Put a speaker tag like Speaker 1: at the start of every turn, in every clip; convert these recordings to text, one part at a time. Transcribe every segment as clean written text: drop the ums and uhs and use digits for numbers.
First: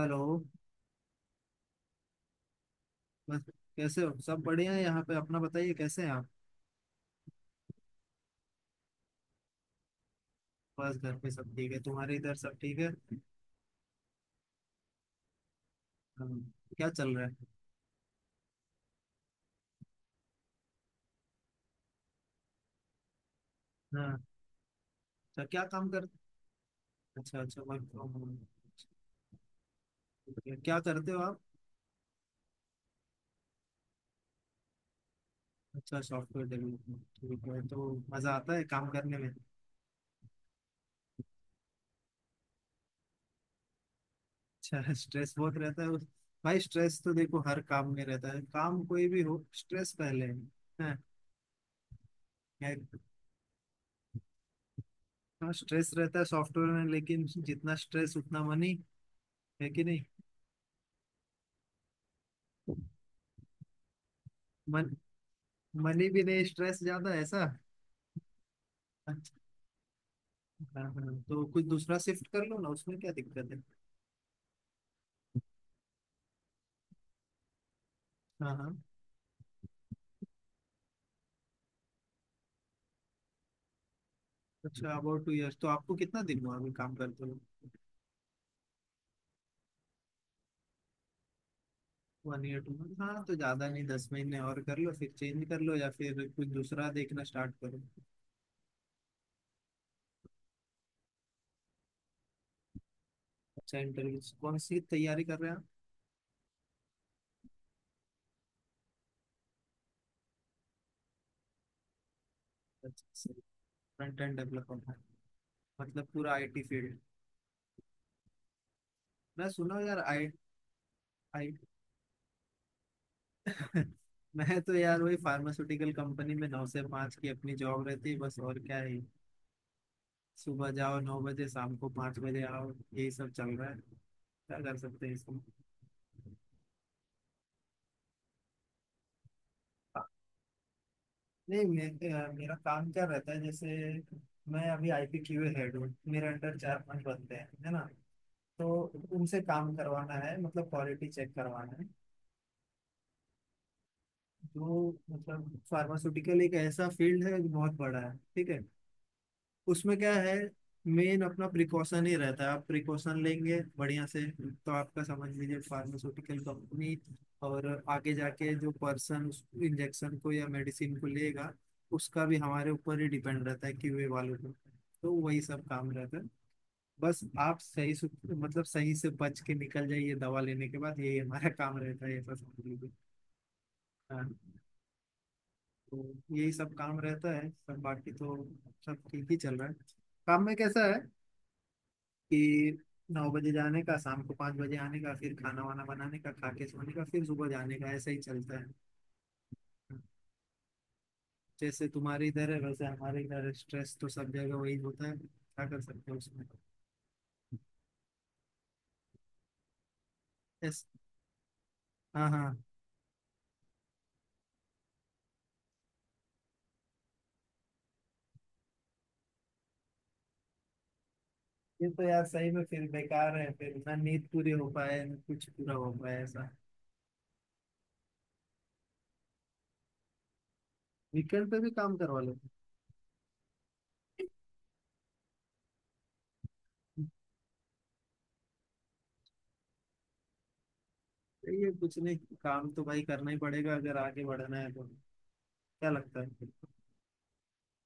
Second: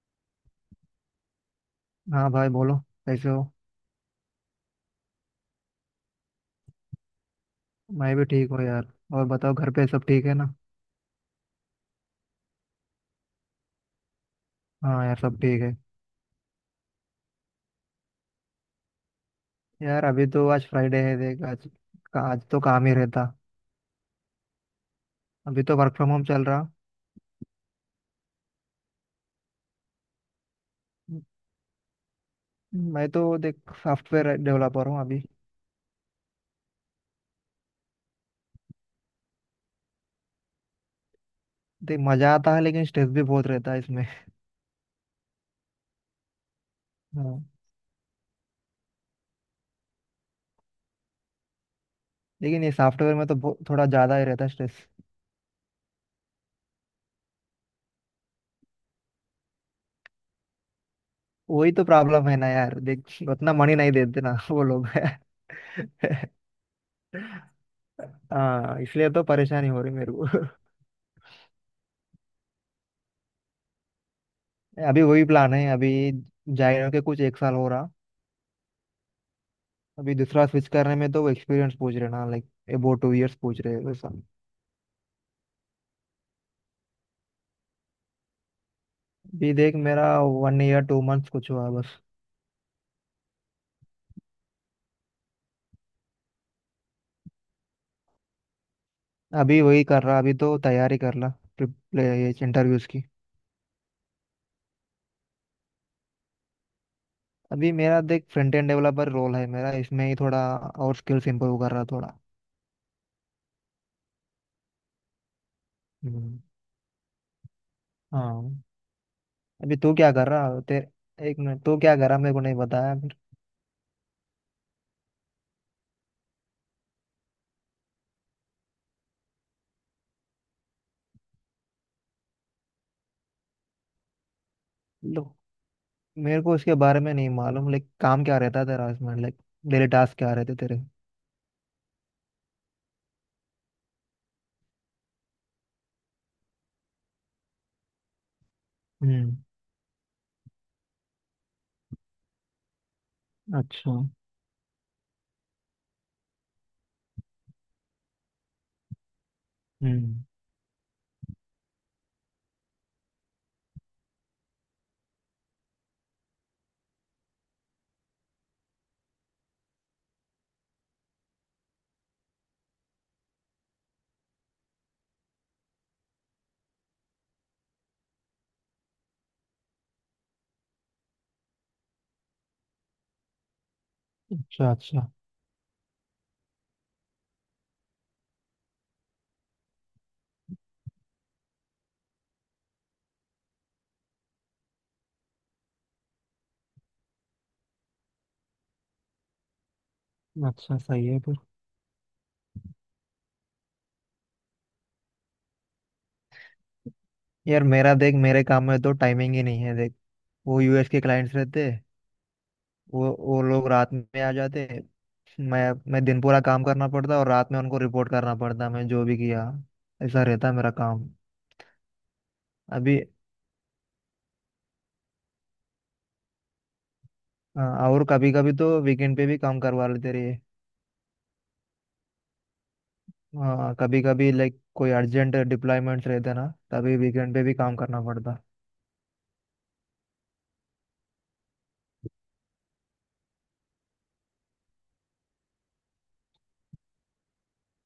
Speaker 1: Hello.
Speaker 2: हाँ भाई बोलो। कैसे
Speaker 1: बस
Speaker 2: हो।
Speaker 1: कैसे हो, सब बढ़िया है यहाँ पे। अपना बताइए, कैसे हैं आप।
Speaker 2: मैं भी ठीक हूँ यार। और बताओ, घर पे सब ठीक है ना।
Speaker 1: बस घर पे सब ठीक है। तुम्हारे इधर सब ठीक है।
Speaker 2: हाँ यार, सब ठीक है।
Speaker 1: हाँ, क्या चल रहा है।
Speaker 2: यार अभी तो आज फ्राइडे है देख। आज आज तो काम ही रहता।
Speaker 1: हाँ। अच्छा, क्या
Speaker 2: अभी तो
Speaker 1: काम
Speaker 2: वर्क
Speaker 1: कर।
Speaker 2: फ्रॉम होम चल रहा।
Speaker 1: अच्छा अच्छा, वर्क फ्रॉम होम ठीक है। क्या करते हो आप।
Speaker 2: मैं तो देख, सॉफ्टवेयर डेवलपर हूँ अभी।
Speaker 1: अच्छा, सॉफ्टवेयर डेवलपमेंट ठीक है। तो मजा आता है काम करने में।
Speaker 2: देख मजा आता है लेकिन स्ट्रेस भी बहुत रहता है इसमें।
Speaker 1: अच्छा। स्ट्रेस बहुत रहता है भाई, स्ट्रेस तो देखो
Speaker 2: हाँ,
Speaker 1: हर काम में रहता है। काम कोई भी हो, स्ट्रेस पहले है। हाँ।
Speaker 2: लेकिन ये
Speaker 1: एक-
Speaker 2: सॉफ्टवेयर में तो थोड़ा ज्यादा ही रहता है स्ट्रेस।
Speaker 1: हाँ, स्ट्रेस रहता है सॉफ्टवेयर में, लेकिन जितना स्ट्रेस उतना मनी। है कि नहीं।
Speaker 2: वही तो प्रॉब्लम है ना यार देख। उतना मनी नहीं देते ना वो लोग।
Speaker 1: मन मनी भी नहीं, स्ट्रेस ज्यादा है, ऐसा।
Speaker 2: हाँ, इसलिए तो
Speaker 1: अच्छा।
Speaker 2: परेशानी हो रही मेरे को।
Speaker 1: हाँ हाँ, तो कुछ दूसरा शिफ्ट कर लो ना। उसमें क्या दिक्कत है।
Speaker 2: अभी वही प्लान है अभी। जाए के कुछ एक साल हो रहा।
Speaker 1: हाँ हाँ।
Speaker 2: अभी दूसरा स्विच करने में तो वो एक्सपीरियंस पूछ रहे ना, लाइक अबाउट टू इयर्स पूछ रहे हैं वैसा।
Speaker 1: अच्छा, अबाउट 2 इयर्स। तो आपको कितना दिन हुआ अभी काम करते हो।
Speaker 2: अभी देख, मेरा वन ईयर टू मंथ्स कुछ हुआ बस।
Speaker 1: 1 ईयर 2 मंथ। हाँ, तो ज्यादा नहीं, 10 महीने और कर लो फिर चेंज कर लो, या फिर कुछ दूसरा देखना स्टार्ट करो।
Speaker 2: अभी वही कर रहा, अभी तो तैयारी कर रहा इंटरव्यूज की।
Speaker 1: अच्छा, इंटरव्यू कौन सी तैयारी कर रहे हैं आप।
Speaker 2: अभी मेरा देख, फ्रंट एंड डेवलपर रोल है मेरा, इसमें ही थोड़ा और स्किल्स इंप्रूव कर रहा थोड़ा।
Speaker 1: अच्छा सही। फ्रंट एंड डेवलपर, मतलब पूरा
Speaker 2: हम्म,
Speaker 1: आईटी फील्ड।
Speaker 2: हाँ।
Speaker 1: मैं
Speaker 2: अभी
Speaker 1: सुना
Speaker 2: तू
Speaker 1: यार,
Speaker 2: क्या
Speaker 1: आई
Speaker 2: कर रहा, तेरे एक
Speaker 1: आई
Speaker 2: मिनट, तू क्या कर रहा, मेरे को नहीं बताया फिर।
Speaker 1: मैं तो यार वही फार्मास्यूटिकल कंपनी में 9 से 5 की अपनी जॉब रहती है, बस। और क्या है। सुबह जाओ 9 बजे, शाम को 5 बजे आओ, यही सब चल रहा है। क्या कर सकते हैं
Speaker 2: लो,
Speaker 1: इसमें।
Speaker 2: मेरे को उसके बारे में नहीं मालूम, लाइक काम क्या रहता है तेरा इसमें, लाइक डेली टास्क क्या रहते तेरे।
Speaker 1: नहीं, मेरा काम क्या रहता है जैसे। मैं अभी आईपी क्यूए हेड हूँ, मेरे अंडर 4-5 बंदे हैं, है ना। तो
Speaker 2: हम्म।
Speaker 1: उनसे काम करवाना है, मतलब क्वालिटी चेक करवाना है।
Speaker 2: अच्छा।
Speaker 1: जो मतलब फार्मास्यूटिकल एक ऐसा फील्ड है जो बहुत बड़ा है, ठीक है। उसमें क्या
Speaker 2: हम्म।
Speaker 1: है। मेन अपना प्रिकॉशन ही रहता है। आप प्रिकॉशन लेंगे बढ़िया से तो आपका, समझ लीजिए, फार्मास्यूटिकल कंपनी। और आगे जाके जो पर्सन उस इंजेक्शन को या मेडिसिन को लेगा, उसका भी हमारे ऊपर ही डिपेंड रहता है, क्यूए वालों को। तो वही सब काम रहता है। बस आप सही से, मतलब सही से बच के निकल जाइए दवा लेने के बाद, यही हमारा काम रहता है, ऐसा समझ लीजिए। हाँ।
Speaker 2: अच्छा। अच्छा।
Speaker 1: तो यही सब काम रहता है, सब बाकी तो सब ठीक ही चल रहा है। काम में कैसा है कि 9 बजे जाने का, शाम को 5 बजे आने का, फिर खाना वाना बनाने का, खा के सोने का, फिर सुबह जाने का, ऐसा ही चलता है।
Speaker 2: अच्छा, सही है फिर।
Speaker 1: जैसे तुम्हारे इधर है वैसे हमारे इधर है। स्ट्रेस तो सब जगह वही होता है, क्या कर सकते हैं उसमें।
Speaker 2: यार मेरा देख, मेरे काम में तो टाइमिंग ही नहीं है देख। वो
Speaker 1: यस।
Speaker 2: यूएस के क्लाइंट्स रहते।
Speaker 1: हाँ हाँ।
Speaker 2: वो लोग रात में आ जाते। मैं मैं दिन पूरा काम करना पड़ता और रात में उनको रिपोर्ट करना पड़ता, मैं जो भी किया। ऐसा रहता मेरा काम
Speaker 1: ये तो यार सही में फिर
Speaker 2: अभी।
Speaker 1: बेकार है फिर, ना नींद पूरी हो पाए ना कुछ पूरा हो पाए, ऐसा।
Speaker 2: और कभी कभी तो वीकेंड पे भी काम करवा लेते रहे।
Speaker 1: वीकेंड पे भी काम करवा लो।
Speaker 2: हाँ, कभी कभी लाइक कोई अर्जेंट डिप्लॉयमेंट्स रहते ना तभी वीकेंड पे भी काम करना पड़ता।
Speaker 1: सही है, कुछ नहीं। काम तो भाई करना ही पड़ेगा अगर आगे बढ़ना है तो। क्या लगता है।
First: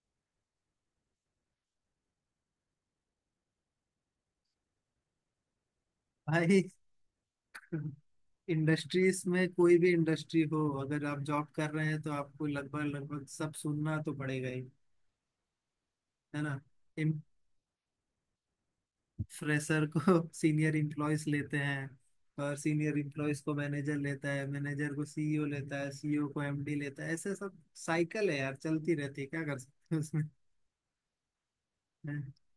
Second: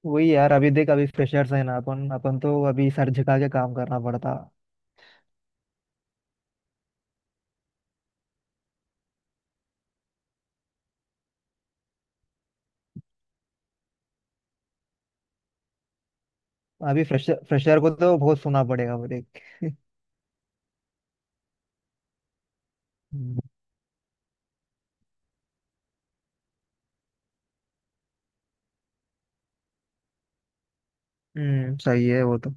Speaker 2: वही यार अभी देख, अभी फ्रेशर्स है ना अपन अपन तो अभी सर झुका के काम करना पड़ता।
Speaker 1: भाई इंडस्ट्रीज में कोई भी इंडस्ट्री हो, अगर आप जॉब कर रहे हैं तो आपको लगभग लगभग सब सुनना तो पड़ेगा ही। है ना।
Speaker 2: अभी फ्रेशर फ्रेशर को तो बहुत सुना पड़ेगा वो देख के।
Speaker 1: फ्रेशर को सीनियर इम्प्लॉयज लेते हैं, और सीनियर
Speaker 2: हम्म।
Speaker 1: इम्प्लॉयज को मैनेजर लेता है, मैनेजर को सीईओ लेता है, सीईओ को एमडी लेता है, ऐसे सब साइकिल है यार, चलती रहती है। क्या कर सकते हैं उसमें।
Speaker 2: सही
Speaker 1: हाँ,
Speaker 2: है वो तो।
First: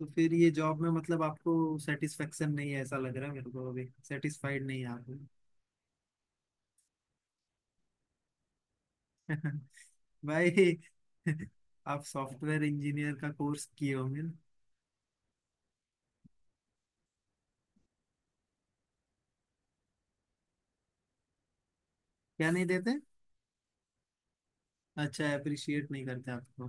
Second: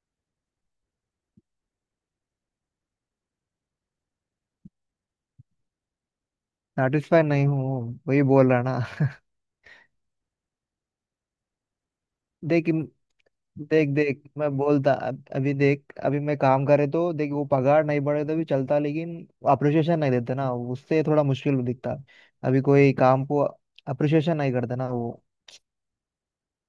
Speaker 1: तो फिर ये जॉब में मतलब आपको सेटिस्फेक्शन नहीं है, ऐसा लग रहा है मेरे को, अभी सेटिस्फाइड नहीं है
Speaker 2: सेटिस्फाई नहीं हूँ, वही बोल रहा ना।
Speaker 1: आप। भाई। आप सॉफ्टवेयर
Speaker 2: देख इम-
Speaker 1: इंजीनियर का कोर्स
Speaker 2: देख
Speaker 1: किए होंगे
Speaker 2: देख
Speaker 1: ना।
Speaker 2: मैं बोलता अभी देख, अभी मैं काम करे तो देख वो पगार नहीं बढ़े तो भी चलता, लेकिन अप्रिशिएशन नहीं देते ना, उससे थोड़ा मुश्किल दिखता।
Speaker 1: क्या
Speaker 2: अभी
Speaker 1: नहीं
Speaker 2: कोई
Speaker 1: देते।
Speaker 2: काम को अप्रिशिएशन नहीं करते ना वो।
Speaker 1: अच्छा, अप्रिशिएट नहीं करते आपको।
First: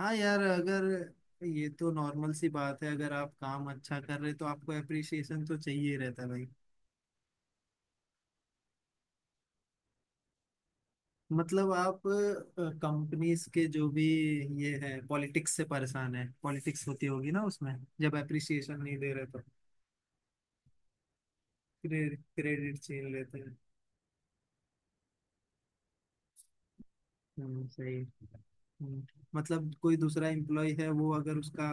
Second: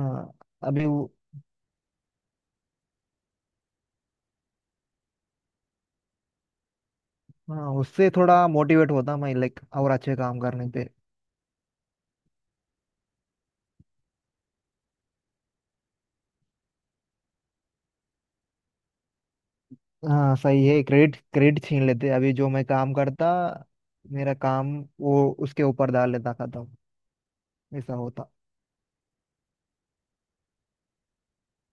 Speaker 1: हाँ यार, अगर
Speaker 2: अभी वो।
Speaker 1: ये तो नॉर्मल सी बात है, अगर आप काम अच्छा कर रहे तो आपको अप्रिशिएशन तो चाहिए ही रहता है भाई।
Speaker 2: हाँ, उससे थोड़ा मोटिवेट होता मैं लाइक और अच्छे काम करने पे।
Speaker 1: मतलब आप कंपनीज के जो भी, ये है, पॉलिटिक्स से परेशान है। पॉलिटिक्स होती होगी ना उसमें, जब अप्रिशिएशन नहीं दे रहे तो।
Speaker 2: हाँ सही है, क्रेडिट क्रेडिट छीन लेते अभी, जो मैं
Speaker 1: क्रेडिट
Speaker 2: काम
Speaker 1: छीन
Speaker 2: करता,
Speaker 1: लेते हैं।
Speaker 2: मेरा काम, वो उसके ऊपर डाल लेता, खत्म। ऐसा
Speaker 1: सही,
Speaker 2: होता।
Speaker 1: हम्म। मतलब कोई दूसरा एम्प्लॉय है, वो अगर उसका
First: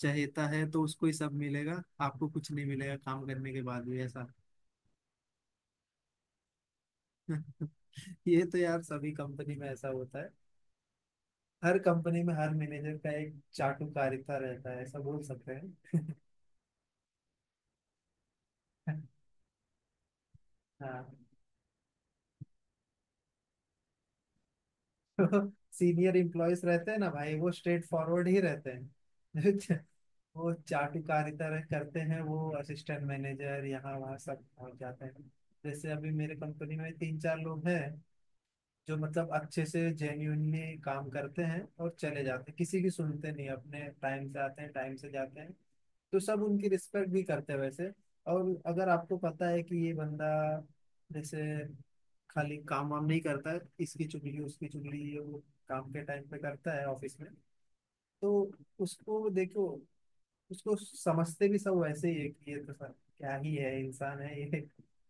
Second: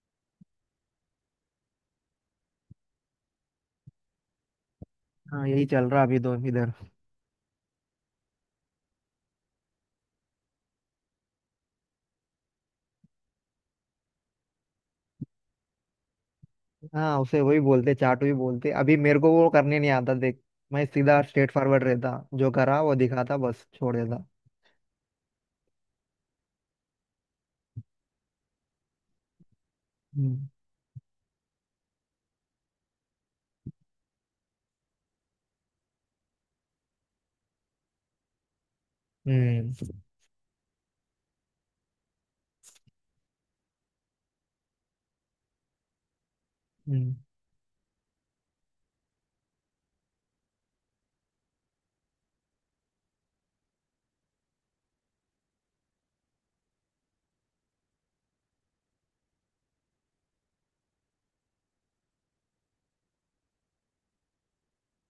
Speaker 1: चहेता है तो उसको ही सब मिलेगा, आपको कुछ नहीं मिलेगा काम करने के बाद भी, ऐसा।
Speaker 2: हाँ यही चल रहा अभी दो इधर।
Speaker 1: ये तो यार सभी कंपनी में ऐसा होता है। हर कंपनी में हर मैनेजर का एक चाटुकारिता रहता है, ऐसा बोल सकते हैं।
Speaker 2: हाँ, उसे वही बोलते, चाटू ही बोलते, अभी मेरे को वो करने नहीं आता देख। मैं
Speaker 1: हाँ,
Speaker 2: सीधा स्ट्रेट फॉरवर्ड रहता। जो करा वो दिखाता, बस छोड़ देता।
Speaker 1: तो सीनियर इम्प्लॉयज रहते हैं ना भाई, वो स्ट्रेट फॉरवर्ड ही रहते हैं।
Speaker 2: हम्म।
Speaker 1: वो चाटुकारिता करते हैं, वो असिस्टेंट मैनेजर यहाँ वहाँ सब पहुंच जाते हैं। जैसे अभी मेरे कंपनी में 3-4 लोग हैं, जो मतलब अच्छे
Speaker 2: हम्म।
Speaker 1: से जेन्यूनली काम करते हैं और चले जाते हैं, किसी की सुनते नहीं, अपने टाइम से आते हैं टाइम से जाते हैं। तो सब उनकी रिस्पेक्ट
Speaker 2: हम्म।
Speaker 1: भी करते हैं वैसे। और अगर आपको पता है कि ये बंदा, जैसे, खाली काम वाम नहीं करता है, इसकी चुगली उसकी चुगली ये वो काम के टाइम पे करता है ऑफिस में, तो उसको देखो, उसको समझते भी सब वैसे ही है कि ये तो सर क्या ही है, इंसान है ये।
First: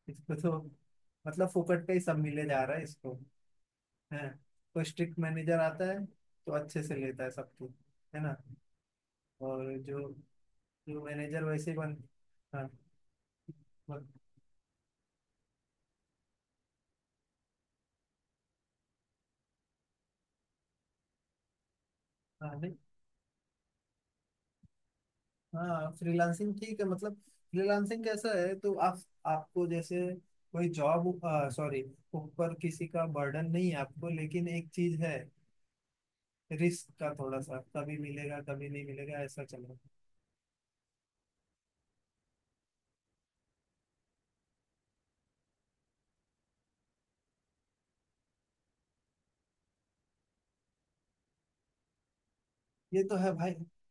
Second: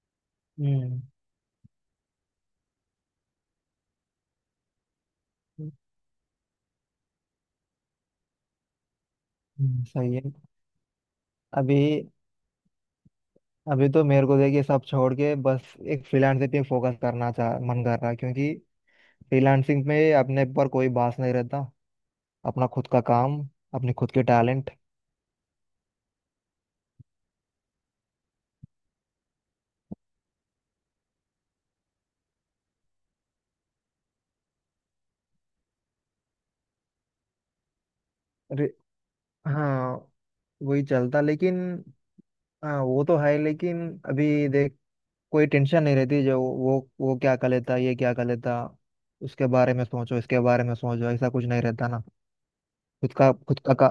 Speaker 1: इसको तो
Speaker 2: हम्म,
Speaker 1: मतलब फोकट पे ही सब मिले जा रहा है इसको है। तो स्ट्रिक्ट मैनेजर आता है तो अच्छे से लेता है सबको, है ना। और जो
Speaker 2: सही है
Speaker 1: जो मैनेजर वैसे बन,
Speaker 2: अभी।
Speaker 1: हाँ,
Speaker 2: अभी तो
Speaker 1: बन-
Speaker 2: मेरे को देखिए, सब छोड़ के बस एक फ्रीलांसिंग पे फोकस करना चाह मन कर रहा है, क्योंकि फ्रीलांसिंग में अपने पर कोई बास नहीं रहता।
Speaker 1: हाँ,
Speaker 2: अपना
Speaker 1: नहीं,
Speaker 2: खुद का काम, अपने खुद के टैलेंट।
Speaker 1: हाँ। फ्रीलांसिंग ठीक है, मतलब फ्रीलांसिंग कैसा है तो आप आपको, जैसे कोई जॉब, सॉरी, ऊपर किसी का बर्डन नहीं है आपको, लेकिन एक चीज है, रिस्क का थोड़ा सा, कभी मिलेगा
Speaker 2: अरे
Speaker 1: कभी नहीं मिलेगा, ऐसा चल रहा है।
Speaker 2: हाँ, वही चलता लेकिन हाँ वो तो है लेकिन अभी देख, कोई टेंशन नहीं रहती, जो वो क्या कर लेता, ये क्या कर लेता, उसके बारे में सोचो, इसके बारे में सोचो, ऐसा कुछ नहीं रहता ना।
Speaker 1: ये
Speaker 2: खुद
Speaker 1: तो है
Speaker 2: का
Speaker 1: भाई।
Speaker 2: खुद का, का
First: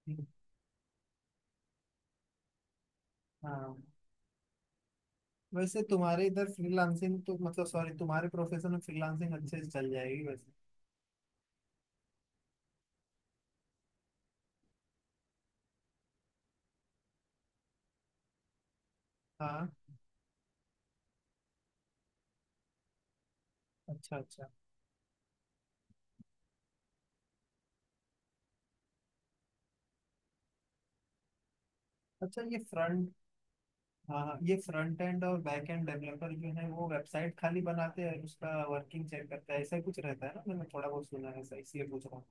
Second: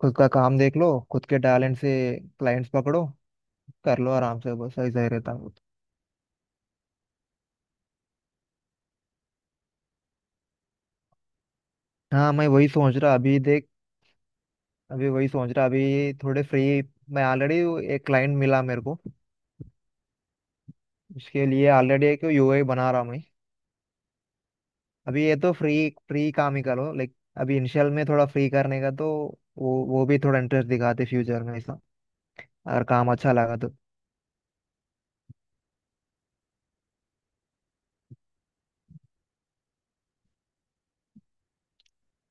Speaker 2: खुद का काम देख लो, खुद के टैलेंट से क्लाइंट्स पकड़ो।
Speaker 1: हाँ,
Speaker 2: कर लो आराम से, बस ऐसा ही रहता है।
Speaker 1: वैसे तुम्हारे इधर फ्रीलांसिंग तो, मतलब सॉरी, तुम्हारे प्रोफेशन में फ्रीलांसिंग अच्छे से चल जाएगी वैसे।
Speaker 2: हाँ मैं वही सोच रहा अभी देख। अभी वही सोच रहा, अभी थोड़े फ्री। मैं ऑलरेडी एक क्लाइंट मिला मेरे को,
Speaker 1: हाँ,
Speaker 2: इसके लिए ऑलरेडी एक यूआई बना रहा हूँ मैं।
Speaker 1: अच्छा अच्छा।
Speaker 2: अभी ये तो फ्री फ्री काम ही करो लाइक, अभी इनिशियल में थोड़ा फ्री करने का, तो वो भी थोड़ा इंटरेस्ट दिखाते फ्यूचर में, ऐसा
Speaker 1: अच्छा, ये
Speaker 2: अगर
Speaker 1: फ्रंट,
Speaker 2: काम अच्छा लगा तो।
Speaker 1: हाँ हाँ, ये फ्रंट एंड और बैक एंड डेवलपर जो है वो वेबसाइट खाली बनाते हैं और उसका वर्किंग चेक करता है, ऐसा ही कुछ रहता है ना। मैंने थोड़ा बहुत सुना है ऐसा, इसलिए पूछ रहा हूँ।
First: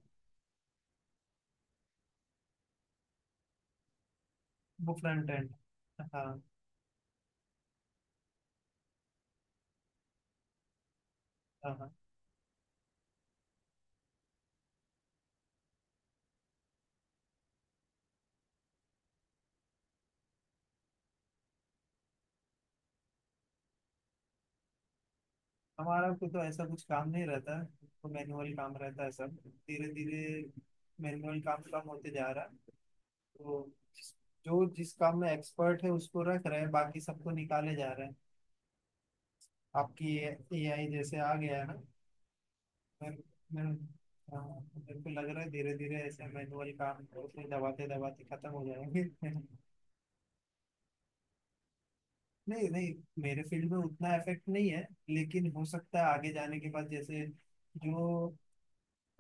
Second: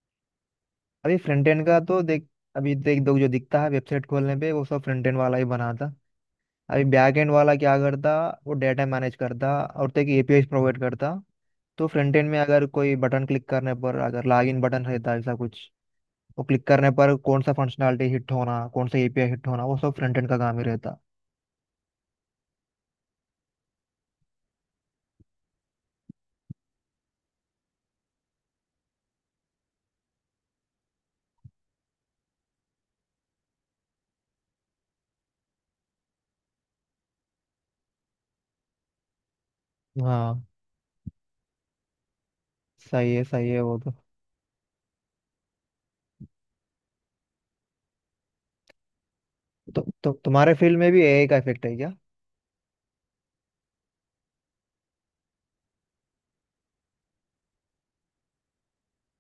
Speaker 2: अभी फ्रंट एंड का तो देख, अभी देख दो, जो दिखता है वेबसाइट खोलने पे वो सब
Speaker 1: वो
Speaker 2: फ्रंट एंड
Speaker 1: फ्रंट
Speaker 2: वाला ही
Speaker 1: एंड।
Speaker 2: बनाता।
Speaker 1: हाँ
Speaker 2: अभी बैक एंड वाला क्या करता, वो डेटा मैनेज करता और तक एपीआई प्रोवाइड करता।
Speaker 1: हाँ।
Speaker 2: तो
Speaker 1: हाँ,
Speaker 2: फ्रंट एंड में अगर कोई बटन क्लिक करने पर, अगर लॉगिन बटन रहता है ऐसा कुछ, वो क्लिक करने पर कौन सा फंक्शनलिटी हिट होना, कौन सा एपीआई हिट होना, वो सब फ्रंट एंड का काम ही रहता।
Speaker 1: हमारा को तो ऐसा कुछ काम नहीं रहता, तो मैनुअल काम रहता है सब। धीरे धीरे मैनुअल काम कम होते जा रहा है। तो जिस- जो जिस काम में एक्सपर्ट है उसको रख रहे हैं, बाकी सबको निकाले जा रहे हैं। आपकी
Speaker 2: हाँ
Speaker 1: एआई जैसे आ गया है ना।
Speaker 2: सही
Speaker 1: मेरे
Speaker 2: है, सही है
Speaker 1: मेरे
Speaker 2: वो तो,
Speaker 1: हाँ, मेरे को लग रहा है धीरे धीरे ऐसे मैनुअल काम होते दबाते दबाते खत्म हो जाएंगे।
Speaker 2: तो, तो तुम्हारे फील्ड में भी एआई का इफेक्ट है क्या?
Speaker 1: नहीं नहीं, मेरे फील्ड में उतना इफेक्ट नहीं है। लेकिन हो सकता है आगे जाने के बाद जैसे जो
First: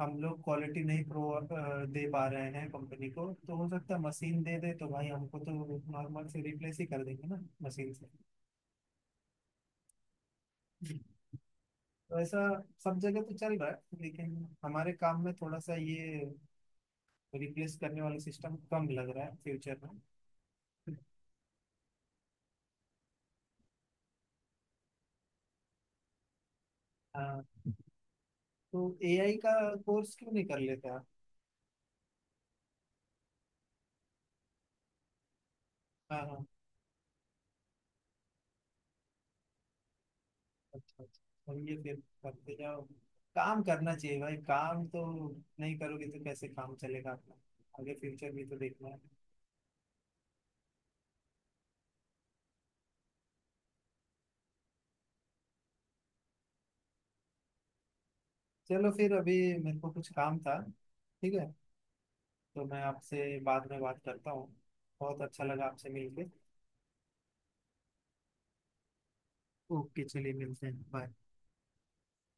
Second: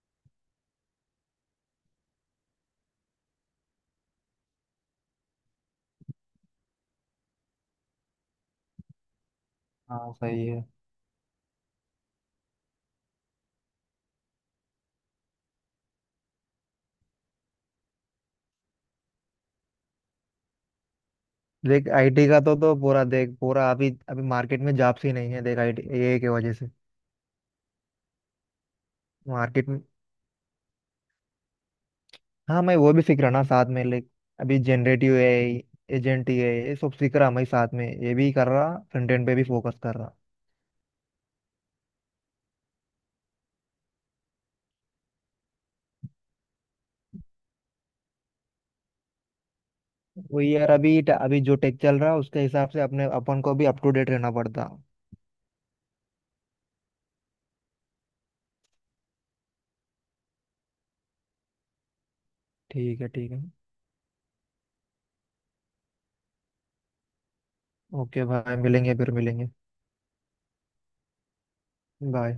Speaker 1: हम लोग क्वालिटी नहीं दे पा रहे हैं कंपनी को तो हो सकता है मशीन दे दे, तो भाई हमको तो नॉर्मल से रिप्लेस ही कर देंगे ना मशीन से।
Speaker 2: हाँ सही है।
Speaker 1: वैसा सब जगह तो चल रहा है, लेकिन हमारे काम में थोड़ा सा ये रिप्लेस करने वाला सिस्टम कम लग रहा है फ्यूचर में।
Speaker 2: देख आईटी का तो पूरा देख, पूरा अभी अभी मार्केट में जॉब्स ही नहीं है देख, आईटी एआई की वजह से
Speaker 1: हाँ, तो एआई का
Speaker 2: मार्केट में।
Speaker 1: कोर्स क्यों नहीं कर लेते आप।
Speaker 2: हाँ मैं वो भी सीख रहा ना साथ में लाइक, अभी जनरेटिव एआई,
Speaker 1: हाँ
Speaker 2: एजेंट
Speaker 1: हाँ,
Speaker 2: एआई ये सब सीख रहा मैं साथ में, ये भी कर रहा, फ्रंट एंड पे भी फोकस कर रहा।
Speaker 1: अच्छा अच्छा। और ये फिर करते जाओ। काम करना चाहिए भाई, काम तो नहीं करोगे तो कैसे काम चलेगा आपका। आगे फ्यूचर भी तो देखना है।
Speaker 2: वही यार, अभी अभी जो टेक चल रहा है उसके हिसाब से अपने अपन को भी अप टू डेट रहना पड़ता।
Speaker 1: चलो फिर, अभी मेरे को कुछ काम था। ठीक है, तो मैं
Speaker 2: ठीक है, ठीक
Speaker 1: आपसे
Speaker 2: है।
Speaker 1: बाद में बात करता हूँ। बहुत अच्छा लगा आपसे मिलके।
Speaker 2: ओके भाई, मिलेंगे, फिर मिलेंगे।
Speaker 1: ओके, चलिए मिलते हैं। बाय।
Speaker 2: बाय।